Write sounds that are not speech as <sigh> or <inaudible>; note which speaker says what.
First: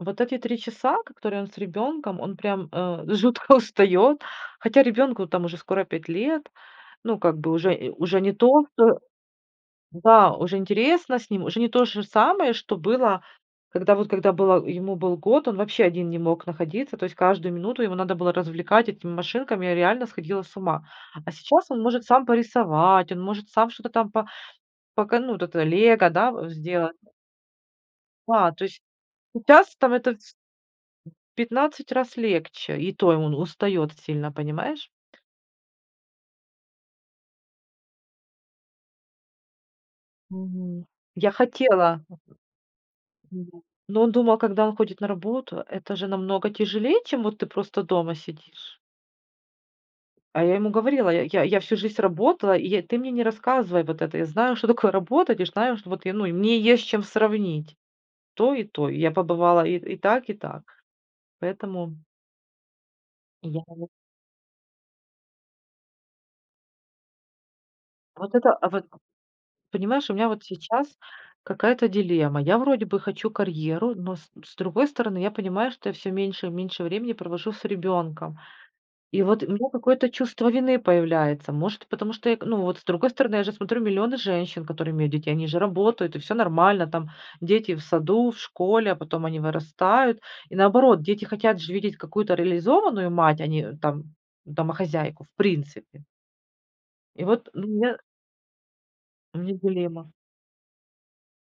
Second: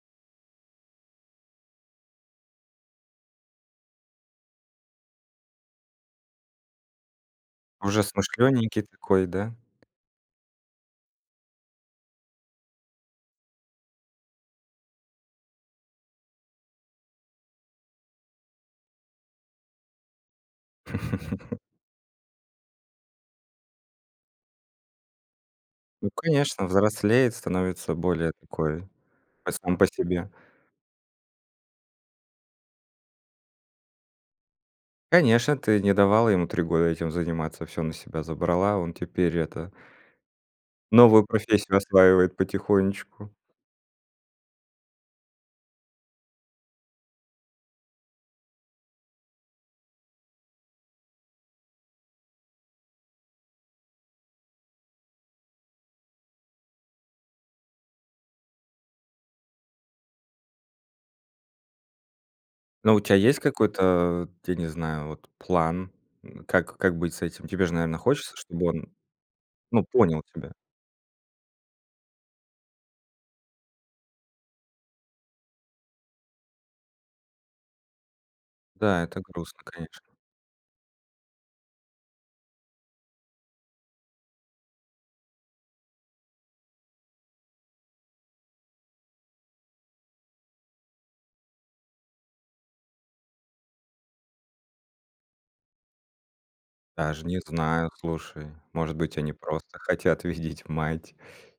Speaker 1: Вот эти 3 часа, ко которые он с ребенком, он прям, э, жутко устает. Хотя ребенку там уже скоро 5 лет. Ну, как бы уже и
Speaker 2: Уже
Speaker 1: уже не то
Speaker 2: смышлененький
Speaker 1: э
Speaker 2: такой, да?
Speaker 1: да, уже интересно с ним, уже не то же самое, что было, когда вот, когда было ему, был год, он вообще один не мог находиться. То есть каждую минуту его надо было развлекать этими машинками, я реально сходила с ума. А
Speaker 2: <chuckles>
Speaker 1: сейчас он может сам порисовать, он может сам что-то там по пока ну, вот это лего,
Speaker 2: Ну
Speaker 1: да, у
Speaker 2: конечно,
Speaker 1: сделать.
Speaker 2: взрослеет, становится более
Speaker 1: Да, то есть,
Speaker 2: такой, а,
Speaker 1: сейчас
Speaker 2: сам по
Speaker 1: там это
Speaker 2: себе.
Speaker 1: ц В 15 раз легче, и то и он устает сильно, понимаешь?
Speaker 2: Конечно, ты не давала ему 3 года этим заниматься, всё на себя забрала. Он теперь это
Speaker 1: Мгм.
Speaker 2: новую
Speaker 1: Я
Speaker 2: профессию
Speaker 1: хотела
Speaker 2: осваивает потихонечку.
Speaker 1: Нет, но он думал, когда он ходит на работу, это же намного тяжелее, чем вот ты просто дома сидишь. А я ему говорила: "Я я я всю жизнь работала, и я ты мне не рассказывай вот это, я знаю, что такое работать, и знаю, что вот я, ну, и мне есть с чем сравнить". То и то. Я побывала и и так, и так. Поэтому
Speaker 2: Ну, у тя есть
Speaker 1: И я
Speaker 2: какой-то,
Speaker 1: ему
Speaker 2: э, вот я не знаю, вот план? Н как как быть с этим? Тебе ж, наверно,
Speaker 1: Вот
Speaker 2: хочется,
Speaker 1: это,
Speaker 2: чтобы
Speaker 1: а вот
Speaker 2: он, ну,
Speaker 1: понимаешь, у
Speaker 2: понял
Speaker 1: меня вот
Speaker 2: тебя?
Speaker 1: сейчас какая-то дилемма. Я вроде бы хочу карьеру, но с с другой стороны, я понимаю, что я всё меньше и меньше времени провожу с ребенком.
Speaker 2: Да, это
Speaker 1: И вот у
Speaker 2: грустно,
Speaker 1: меня
Speaker 2: конечно.
Speaker 1: какое-то чувство вины появляется. Может, потому что эк ну, вот с другой стороны, я же смотрю: миллионы женщин, которые имеют детей, они же работают, и всё нормально там- дети в саду, в школе, а потом они вырастают. И наоборот, дети хотят же видеть какую-то реализованную мать, а не, э, там домохозяйку в принципе. И
Speaker 2: Даже не
Speaker 1: вот, ну,
Speaker 2: знаю,
Speaker 1: меня
Speaker 2: слушай. Может быть, они
Speaker 1: У меня
Speaker 2: просто
Speaker 1: дилемма.
Speaker 2: хотят видеть мать?